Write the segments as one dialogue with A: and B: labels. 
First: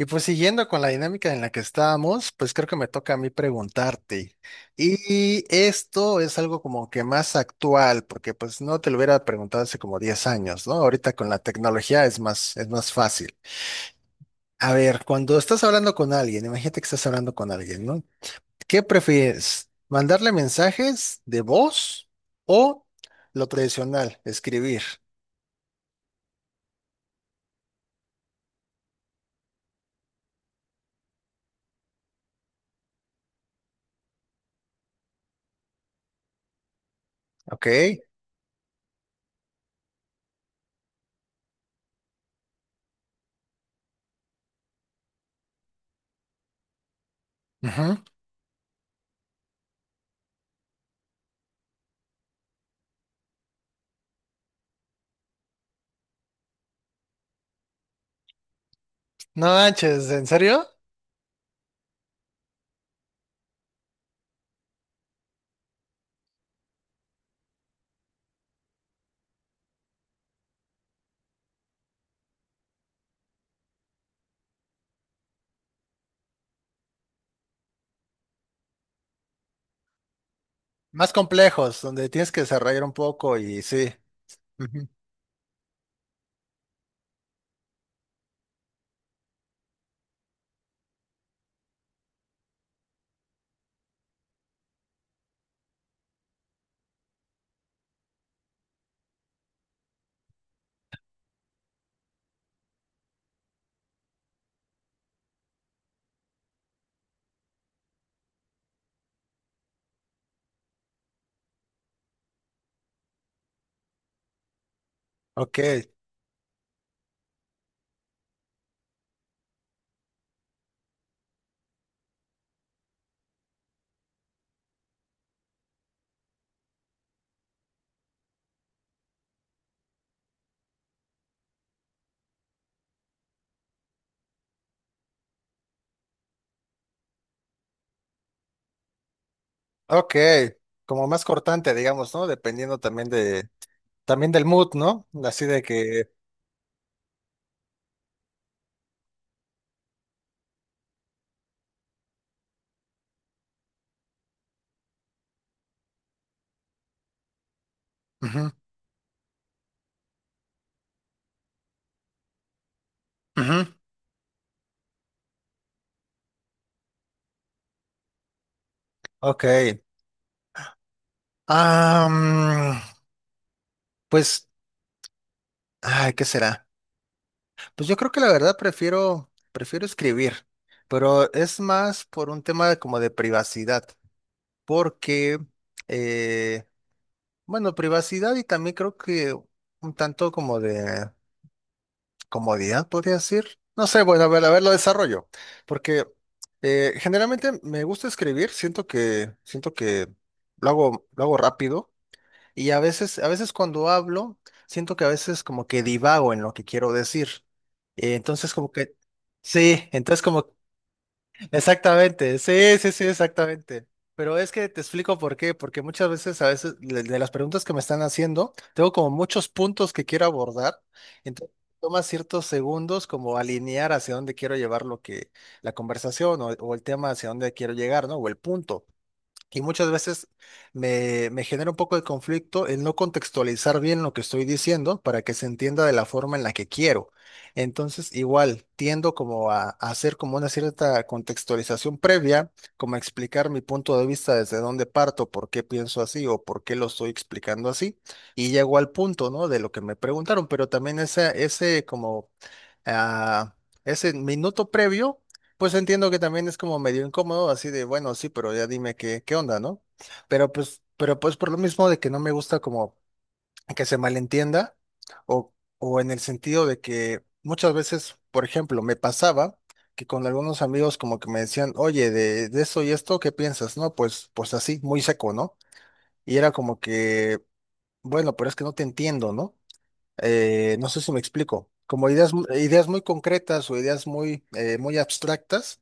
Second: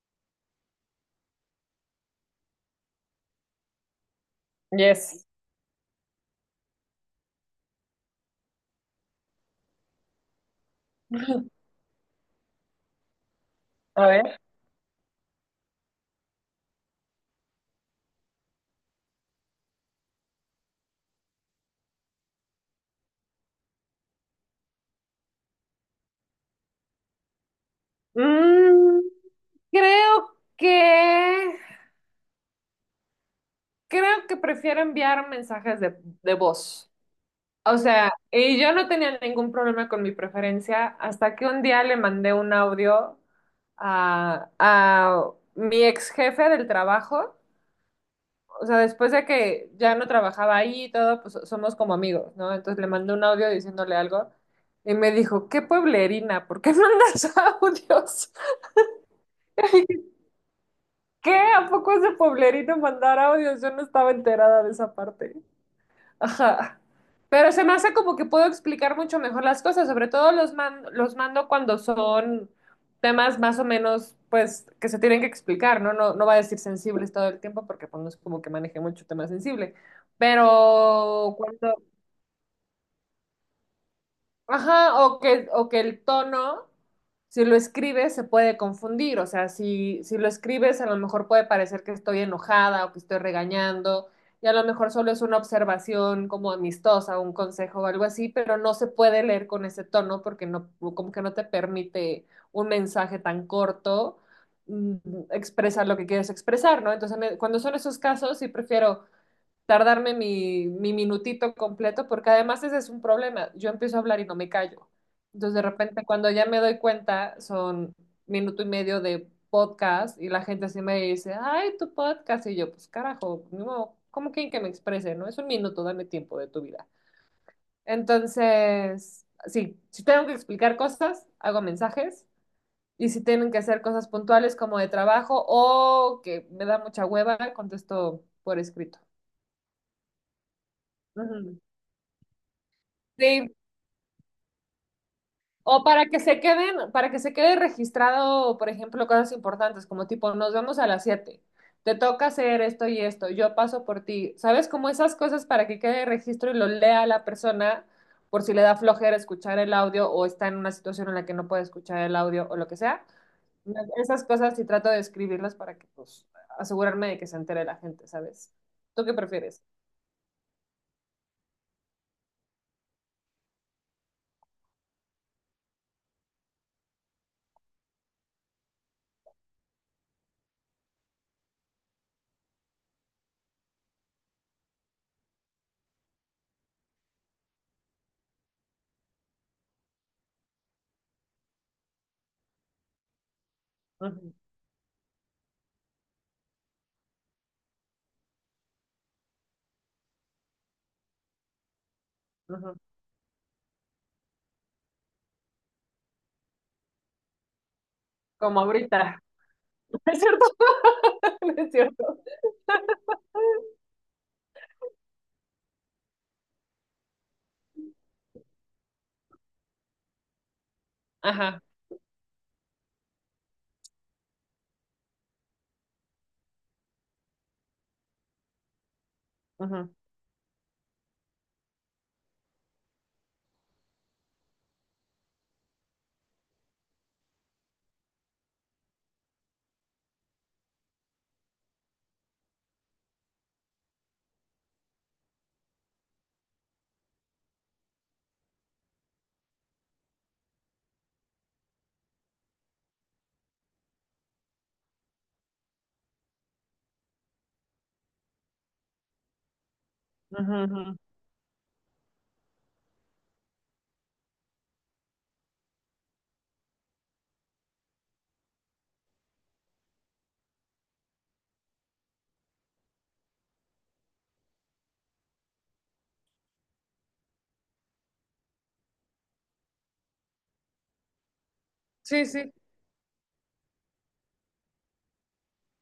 A: Y pues siguiendo con la dinámica en la que estábamos, pues creo que me toca a mí preguntarte.
B: Yes.
A: Y esto es algo como que más actual, porque pues no te lo hubiera preguntado hace como 10 años, ¿no? Ahorita con la tecnología es más fácil.
B: A ver.
A: A ver, cuando estás hablando con alguien, imagínate que estás hablando con alguien, ¿no? ¿Qué prefieres? ¿Mandarle mensajes de voz o lo tradicional, escribir?
B: Mm, creo que creo que prefiero enviar mensajes de voz.
A: ¿Ok?
B: O sea, y yo no tenía ningún problema con mi preferencia hasta que un día le mandé un audio a mi ex jefe del trabajo.
A: Ujú.
B: O sea, después de que ya no trabajaba ahí y todo, pues somos como amigos, ¿no? Entonces le mandé un audio diciéndole algo y me dijo, qué pueblerina, ¿por qué mandas audios?
A: No manches, ¿en serio?
B: ¿Qué? ¿A poco es de Pueblerino mandar audios? Yo no estaba enterada de esa parte. Ajá. Pero se me hace como que puedo explicar mucho mejor las cosas, sobre todo los los mando cuando son temas más o menos, pues, que se tienen que explicar, ¿no? No, no va a decir sensibles todo el tiempo porque pues, no es como que maneje mucho tema sensible.
A: Más
B: Pero cuando,
A: complejos, donde tienes que desarrollar un poco y sí. Ujú.
B: ajá, o que el tono, si lo escribes, se puede confundir. O sea, si lo escribes, a lo mejor puede parecer que estoy enojada o que estoy regañando, y a lo mejor solo es una observación como amistosa, un consejo o algo así, pero no se puede leer con ese tono porque no, como que no te permite un mensaje tan corto mm, expresar lo que quieres expresar, ¿no? Entonces, cuando son esos casos, sí prefiero tardarme mi minutito completo, porque además ese es un problema. Yo empiezo a hablar y no me callo. Entonces,
A: Ok,
B: de repente, cuando ya me doy cuenta, son minuto y medio de podcast y la gente así me dice, ay, tu podcast. Y yo, pues carajo, no, ¿cómo quieren que me exprese? No, es un minuto, dame tiempo de tu vida. Entonces, sí, si tengo que explicar cosas, hago mensajes. Y si tienen que hacer cosas puntuales como de trabajo o que me da mucha hueva, contesto por escrito.
A: ok. Como más
B: Ujú.
A: cortante, digamos, ¿no? Dependiendo
B: Sí,
A: también del mood, ¿no? Así de
B: o para
A: que.
B: que se queden, para que se quede registrado, por ejemplo, cosas importantes, como tipo, nos vemos a las 7 te toca hacer esto y esto, yo paso por ti. ¿Sabes? Como esas cosas para que quede registro y lo lea la persona por
A: Ujú,
B: si le da flojera escuchar el audio o está en una situación en la que no puede escuchar el audio o lo que sea.
A: ujú.
B: Esas cosas sí trato de escribirlas para que, pues, asegurarme de que se entere la gente, ¿sabes? ¿Tú qué
A: Ok.
B: prefieres?
A: Ah, pues, ay, ¿qué será? Pues yo creo que la verdad prefiero escribir, pero es más por un tema como de privacidad, porque, eh, bueno, privacidad y también creo que un tanto como de comodidad, podría decir. No sé, bueno,
B: Ujú,
A: a ver, lo desarrollo. Porque generalmente me gusta escribir, siento que lo hago rápido. Y
B: ujú.
A: a veces cuando hablo, siento que a veces como que divago en lo que quiero decir. Entonces
B: Como
A: como que,
B: ahorita.
A: sí,
B: ¿Es
A: entonces
B: cierto?
A: como.
B: ¿No ¿Es cierto?
A: Exactamente, sí, sí, sí, exactamente. Pero es que te explico por qué, porque muchas veces, a veces, de las preguntas que me están haciendo, tengo como muchos puntos que quiero abordar, entonces
B: Ajá.
A: toma ciertos segundos como alinear hacia dónde quiero llevar lo que, la conversación o el tema hacia dónde quiero llegar, ¿no? O el punto. Y muchas
B: Ujú,
A: veces me genera un poco de conflicto el no contextualizar bien lo que estoy diciendo para que se entienda de la forma en la que quiero. Entonces, igual, tiendo como a hacer como una cierta contextualización previa, como a explicar mi punto de vista desde dónde parto, por qué pienso así o por qué lo estoy explicando así. Y llego al punto, ¿no? De lo que me preguntaron, pero también ese como a ese minuto previo, pues entiendo que también es como medio incómodo, así de, bueno, sí, pero ya dime qué, onda, ¿no? Pero
B: ujú,
A: pues,
B: ujú,
A: pero pues por lo mismo de que no me gusta como que se malentienda o, o en el sentido de que muchas veces, por ejemplo, me pasaba que con algunos amigos como que me decían, oye, de esto y esto, ¿qué piensas? No, pues así, muy seco, ¿no? Y era como que, bueno, pero es que no te entiendo, ¿no? No sé si me explico, como
B: sí,
A: ideas,
B: sí.
A: ideas muy concretas o ideas muy, muy abstractas,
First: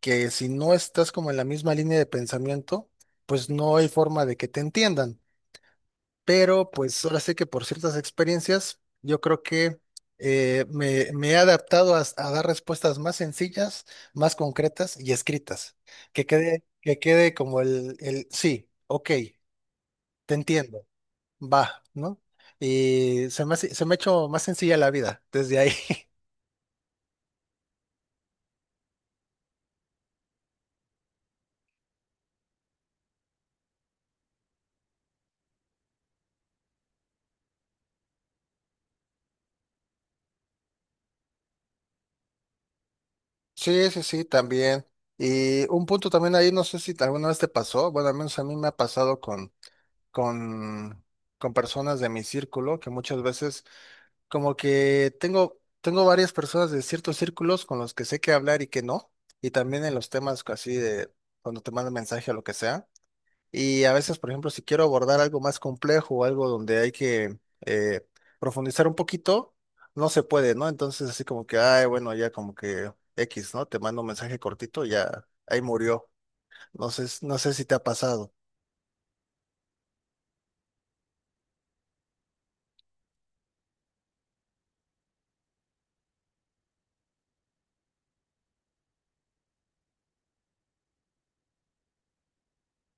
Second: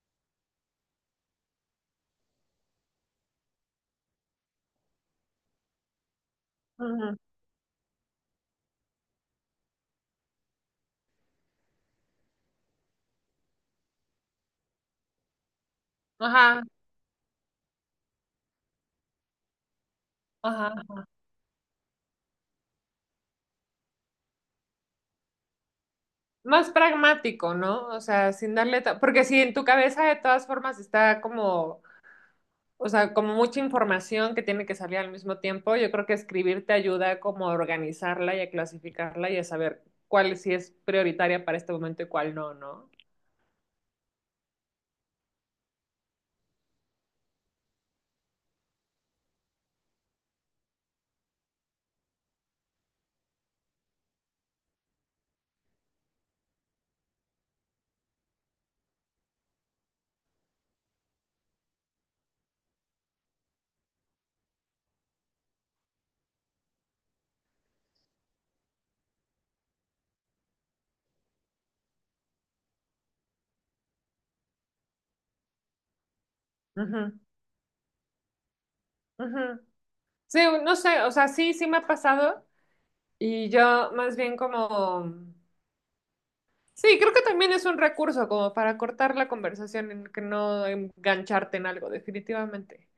A: que si no estás como en la misma línea de pensamiento, pues no hay forma de que te entiendan. Pero pues
B: Ujú.
A: ahora sí que por ciertas experiencias, yo creo que me he adaptado a dar respuestas más sencillas, más concretas y escritas. Que quede,
B: Ajá,
A: que quede como el sí, ok, te
B: ajá.
A: entiendo va, ¿no? Y se me ha hecho más sencilla la vida desde ahí.
B: Más pragmático, ¿no? O sea, sin darle... ta- porque si en tu cabeza de todas formas está como, o sea, como mucha información que tiene que salir al mismo tiempo, yo creo que escribir te ayuda como a organizarla y a clasificarla y a saber cuál sí es prioritaria para este momento y cuál no, ¿no?
A: Sí, sí, sí, también. Y un punto también ahí, no sé si alguna vez te pasó, bueno, al menos a mí me ha pasado con, con personas de mi círculo, que muchas veces como que tengo varias personas de ciertos círculos con los que sé qué hablar y qué no, y también en los temas así de cuando te mandan mensaje o lo que sea. Y a veces, por ejemplo, si quiero abordar algo más complejo o algo donde hay que eh, profundizar un poquito, no se puede, ¿no? Entonces, así como que, ay, bueno, ya como que X, ¿no? Te mando un mensaje cortito, y ya ahí murió. No sé,
B: Ujú,
A: no sé si te ha pasado.
B: ujú. Sí, no sé, o sea, sí, sí me ha pasado y yo más bien como... sí, creo que también es un recurso como para cortar la conversación, en que no engancharte en algo, definitivamente,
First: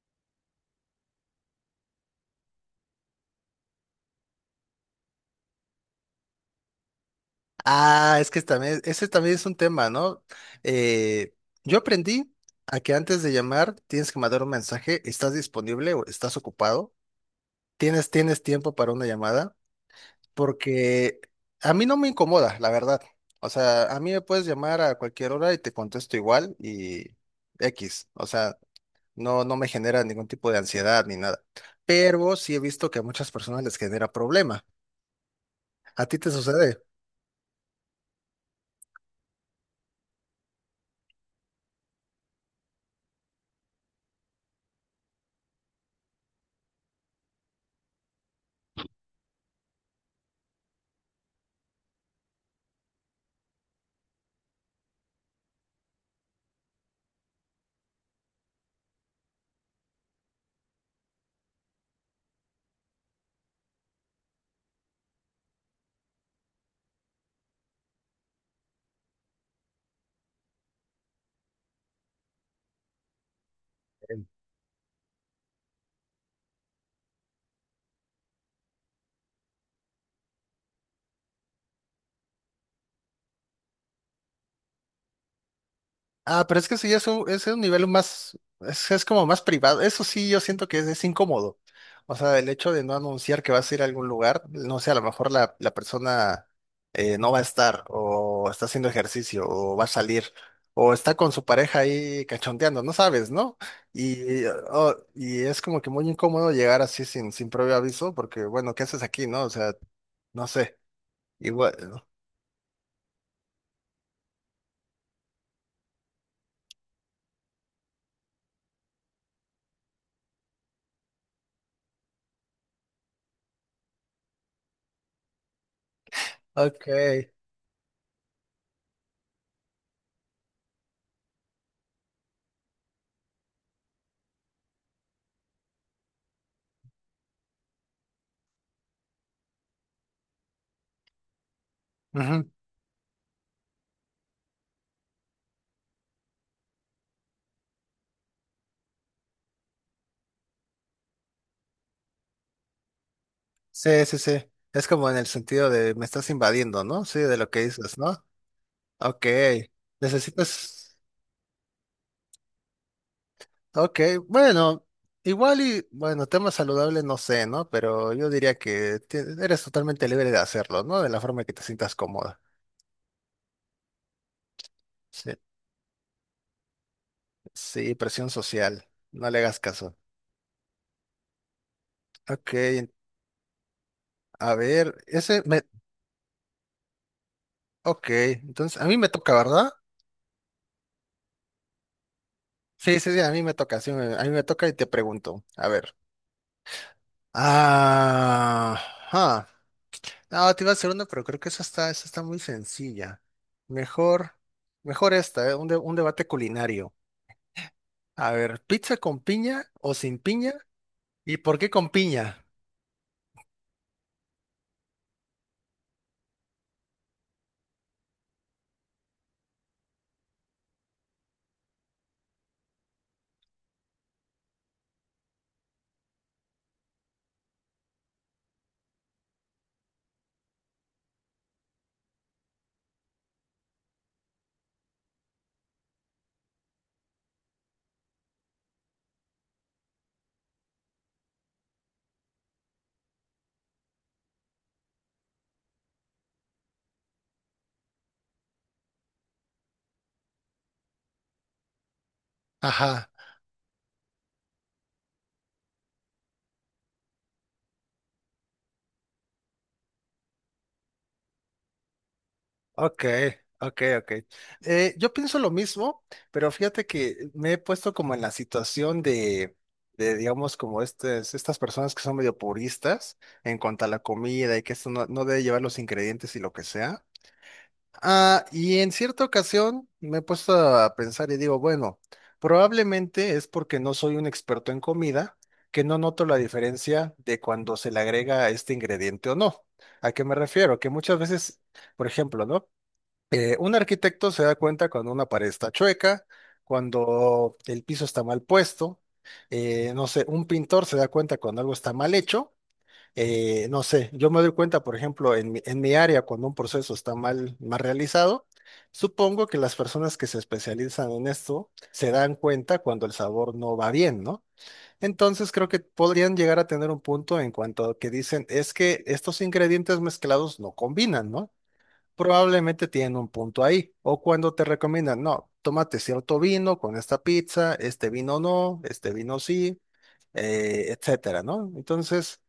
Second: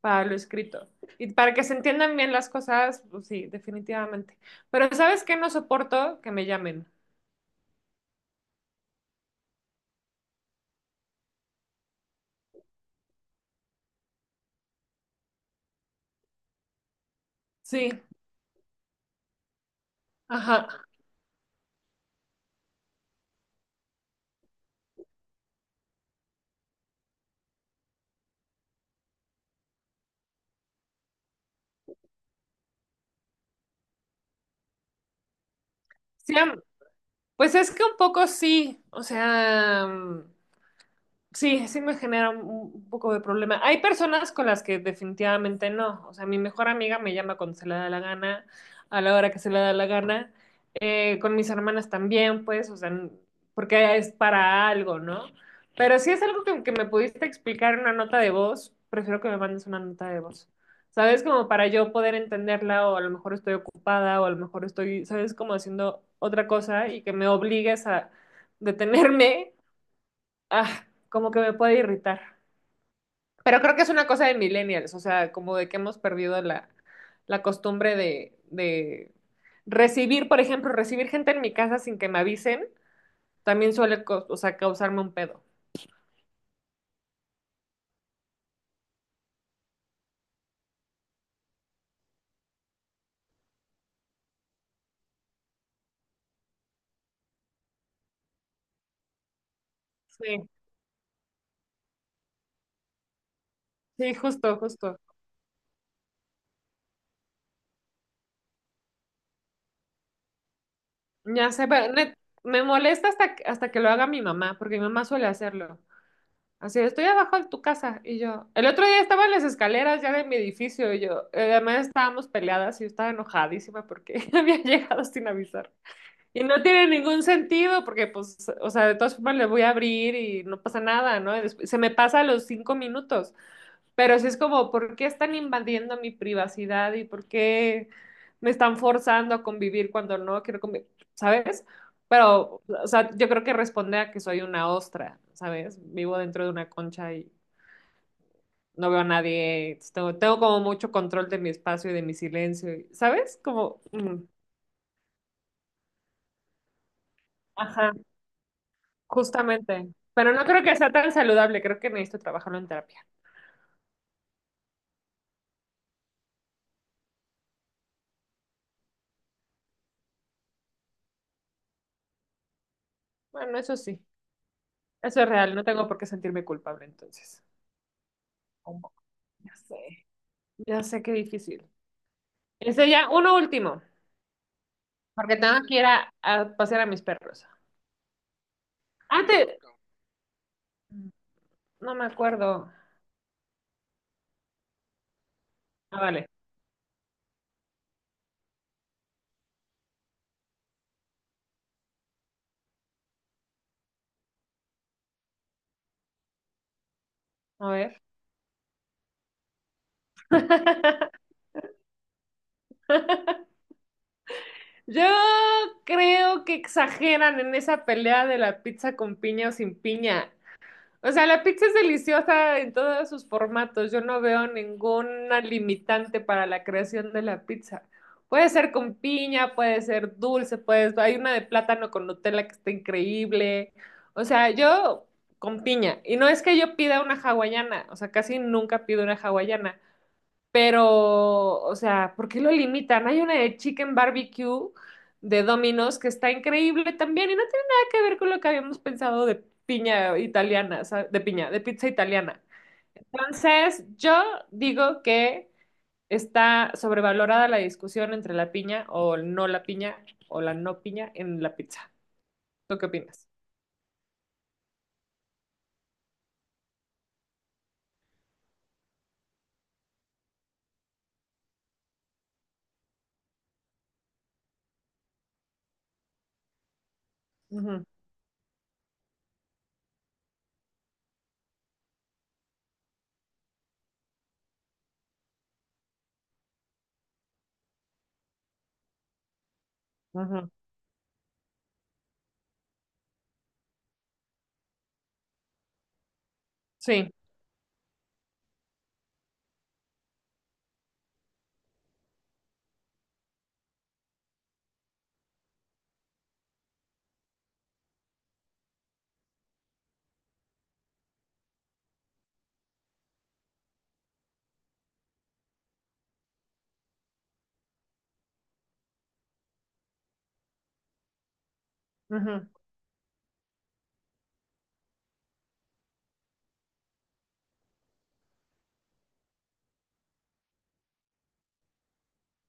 B: para lo escrito. Y para que se entiendan bien las cosas, pues sí, definitivamente. Pero ¿sabes qué? No soporto que me llamen.
A: Ah, es que también, ese también es un tema, ¿no? Eh, yo aprendí a que antes de llamar tienes que mandar un mensaje, ¿estás disponible o estás ocupado?
B: Sí,
A: ¿Tienes tiempo para una llamada?
B: ajá.
A: Porque a mí no me incomoda, la verdad. O sea, a mí me puedes llamar a cualquier hora y te contesto igual y X. O sea, no, no me genera ningún tipo de ansiedad ni nada. Pero sí he visto que a muchas personas les genera problema. ¿A ti te
B: Sí, am-
A: sucede?
B: pues es que un poco sí, o sea... sí, sí me genera un poco de problema. Hay personas con las que definitivamente no. O sea, mi mejor amiga me llama cuando se le da la gana, a la hora que se le da la gana. Con mis hermanas también, pues, o sea, n- porque es para algo, ¿no? Pero si es algo que me pudiste explicar en una nota de voz, prefiero que me mandes una nota de voz. ¿Sabes? Como para yo poder entenderla o a lo mejor estoy ocupada o a lo mejor estoy, ¿sabes? Como haciendo otra cosa y que me obligues a detenerme ah, como que me puede irritar. Pero creo que es una cosa de millennials, o sea, como de que hemos perdido la costumbre de recibir, por ejemplo, recibir gente en mi casa sin que me avisen, también suele, cau- o sea, causarme un pedo.
A: Ah, pero es que eso ya es un nivel más, es como más privado. Eso sí, yo siento que es incómodo. O sea, el hecho de no anunciar que vas a ir a algún lugar, no sé, a lo mejor la persona no va a estar, o está haciendo ejercicio, o va a salir,
B: Sí,
A: o está con su pareja ahí cachondeando, no sabes, ¿no?
B: sí,
A: Y,
B: justo,
A: oh,
B: justo.
A: y es como que muy incómodo llegar así sin previo aviso, porque bueno, ¿qué haces aquí, no? O sea, no sé,
B: Ya sé,
A: igual.
B: pero net- me molesta hasta que lo haga mi mamá, porque mi mamá suele hacerlo. Así, estoy abajo de tu casa. Y yo, el otro día estaba en las escaleras ya de mi edificio y yo, además estábamos peleadas y yo estaba enojadísima porque había llegado sin avisar. Y no
A: Ok.
B: tiene ningún sentido porque, pues, o sea, de todas formas le voy a abrir y no pasa nada, ¿no? Y después- se me pasa a los cinco minutos, pero sí es como, ¿por qué están invadiendo mi privacidad y por qué me están forzando a convivir cuando no quiero convivir? ¿Sabes? Pero, o sea, yo creo que responde a que soy una ostra, ¿sabes? Vivo dentro de una concha y no veo a nadie, entonces tengo, tengo como mucho control de mi espacio y de mi silencio, y- ¿sabes? Como,
A: Sí, sí,
B: mm,
A: sí. Es como en el sentido de me estás invadiendo, ¿no? Sí, de lo que
B: ajá.
A: dices, ¿no? Ok.
B: Justamente. Pero no creo que sea
A: Necesitas.
B: tan saludable, creo que necesito trabajarlo en terapia.
A: Ok, bueno, igual y, bueno, tema saludable no sé, ¿no? Pero yo diría que eres totalmente libre de hacerlo, ¿no? De la forma que te sientas cómoda.
B: Bueno, eso sí, eso es
A: Sí,
B: real, no tengo por qué sentirme culpable entonces.
A: sí, presión social.
B: ¿Cómo?
A: No le
B: Ya
A: hagas caso.
B: sé, ya sé qué difícil.
A: Ok,
B: Este ya, uno último,
A: a ver,
B: porque
A: ese
B: tengo
A: me.
B: que ir a pasear a mis perros.
A: Ok, entonces a mí me toca,
B: Antes,
A: ¿verdad?
B: no me acuerdo.
A: Sí, sí, sí, a mí me toca, sí, a mí me toca y te pregunto. A ver.
B: Ah, vale,
A: Ah. Ah, te iba a hacer una, pero creo que esa está muy sencilla. Mejor, mejor esta, ¿eh? Un debate culinario.
B: a ver.
A: A ver, ¿pizza con piña o sin piña? ¿Y por qué con piña?
B: Yo creo que exageran en esa pelea de la pizza con piña o sin piña. O sea, la pizza es deliciosa en todos sus formatos. Yo no veo ninguna limitante para la creación de la pizza. Puede ser con piña, puede ser dulce, puede... hay una de plátano con Nutella que está increíble. O sea, yo con piña. Y no es que yo pida una hawaiana, o sea, casi nunca pido una hawaiana. Pero, o sea, ¿por qué lo limitan? Hay una de Chicken Barbecue de Domino's que está increíble también y no tiene nada que ver con lo que habíamos pensado de piña italiana, o de piña, de pizza italiana.
A: Ajá.
B: Entonces, yo digo que está sobrevalorada la discusión entre la piña o no la piña o la no piña en la pizza. ¿Tú qué
A: Ok,
B: opinas?
A: ok, ok. Yo pienso lo mismo, pero fíjate que me he puesto como en la situación de digamos, como estas personas que son medio puristas en cuanto a la comida y que esto no, no debe llevar los ingredientes y lo que sea.
B: Ujú,
A: Ah, y en cierta ocasión me he puesto a pensar y digo, bueno, probablemente es porque no soy un experto en comida que no noto la diferencia de cuando se le agrega este ingrediente o no. ¿A qué me
B: ujú.
A: refiero? Que muchas veces, por ejemplo, ¿no? Un arquitecto se da cuenta cuando una pared está chueca,
B: Sí.
A: cuando el piso está mal puesto, no sé, un pintor se da cuenta cuando algo está mal hecho, no sé, yo me doy cuenta, por ejemplo, en mi área, cuando un proceso está mal, mal realizado, supongo que las personas que se especializan en esto se dan cuenta cuando el sabor no va bien, ¿no? Entonces creo que podrían llegar a tener un punto en cuanto a que dicen, es que estos ingredientes mezclados no combinan, ¿no?
B: Ujú,
A: Probablemente tienen un punto ahí. O cuando te recomiendan, no, tómate cierto vino con esta pizza, este vino no, este vino sí, etcétera, ¿no? Entonces,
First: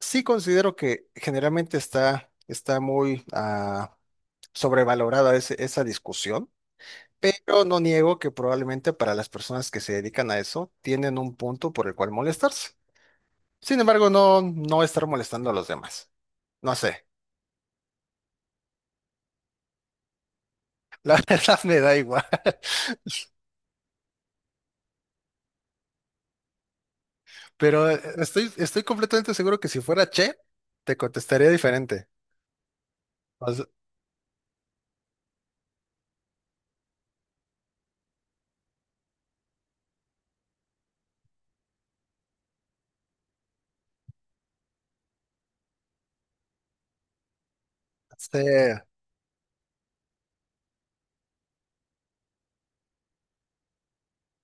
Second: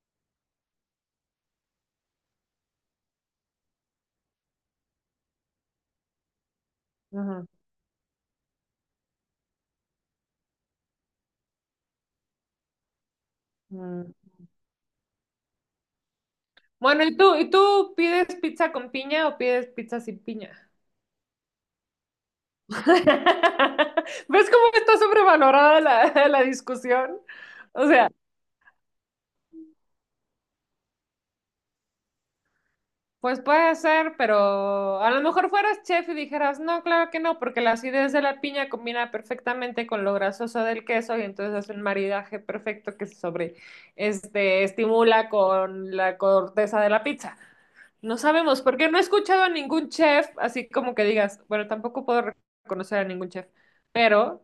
A: sí considero que generalmente está muy sobrevalorada esa discusión,
B: ujú,
A: pero no niego que probablemente para las personas que se dedican a eso tienen un punto por el cual molestarse. Sin embargo,
B: ujú.
A: no, no estar molestando a los demás. No
B: Bueno,
A: sé,
B: ¿y tú? ¿Y tú pides pizza con piña o pides pizza sin piña?
A: la verdad me da igual,
B: ¿Ves cómo está sobrevalorada la discusión? O
A: pero
B: sea,
A: estoy completamente seguro que si fuera Che, te contestaría diferente.
B: pues
A: O sea,
B: puede ser, pero a lo mejor fueras chef y dijeras, no, claro que no, porque la acidez de la piña combina perfectamente con lo grasoso del queso y entonces hace un maridaje perfecto que se sobre, este, estimula con la corteza de la pizza. No sabemos,
A: sí.
B: porque no he escuchado a ningún chef, así como que digas, bueno, tampoco puedo reconocer a ningún chef, pero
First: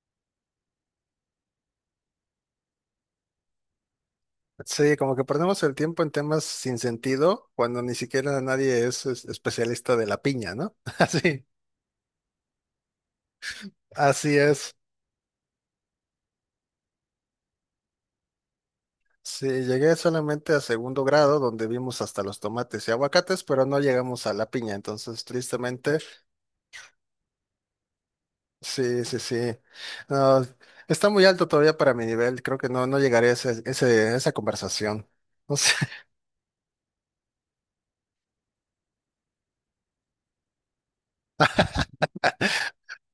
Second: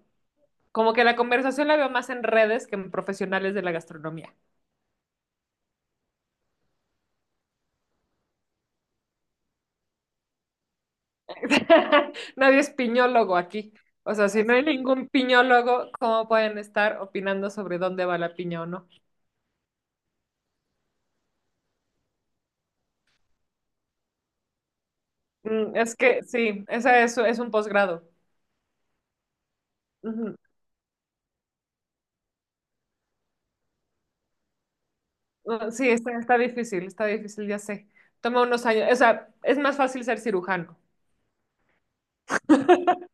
B: como que la conversación la veo más en redes que en profesionales de la gastronomía.
A: Sí, como que perdemos el tiempo en temas sin sentido cuando ni siquiera nadie es especialista de la piña, ¿no? Así,
B: Nadie es piñólogo aquí. O sea,
A: así
B: si no hay
A: es.
B: ningún piñólogo, ¿cómo pueden estar opinando sobre dónde va la piña o no?
A: Sí, llegué solamente a segundo grado donde vimos hasta los tomates y aguacates, pero no llegamos a la piña, entonces
B: Es
A: tristemente,
B: que sí, esa es un posgrado.
A: sí, sí, sí.
B: Ujú.
A: No, está muy alto todavía para mi nivel, creo que no, no llegaré a esa conversación. No sé.
B: Sí, está, está difícil, ya sé. Toma unos años, o sea, es más fácil ser cirujano.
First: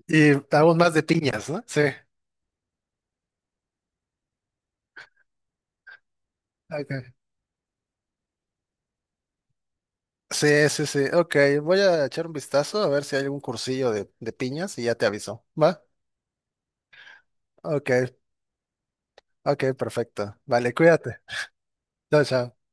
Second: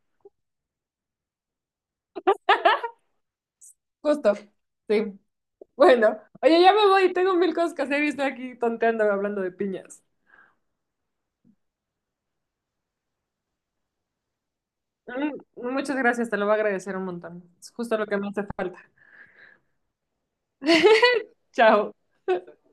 A: Y aún más de piñas, ¿no? Sí.
B: Justo, sí. Bueno, oye, ya me
A: Ok.
B: voy, tengo mil cosas que hacer y estoy aquí tonteando hablando de piñas.
A: Sí, sí, sí. Ok, voy a echar un vistazo a ver si hay algún cursillo de piñas y ya te aviso.
B: Mm,
A: ¿Va?
B: Muchas gracias, te lo voy a agradecer un montón. Es
A: Ok,
B: justo lo que me hace falta.
A: ok, perfecto. Vale, cuídate.
B: Chao.
A: Chao, chao.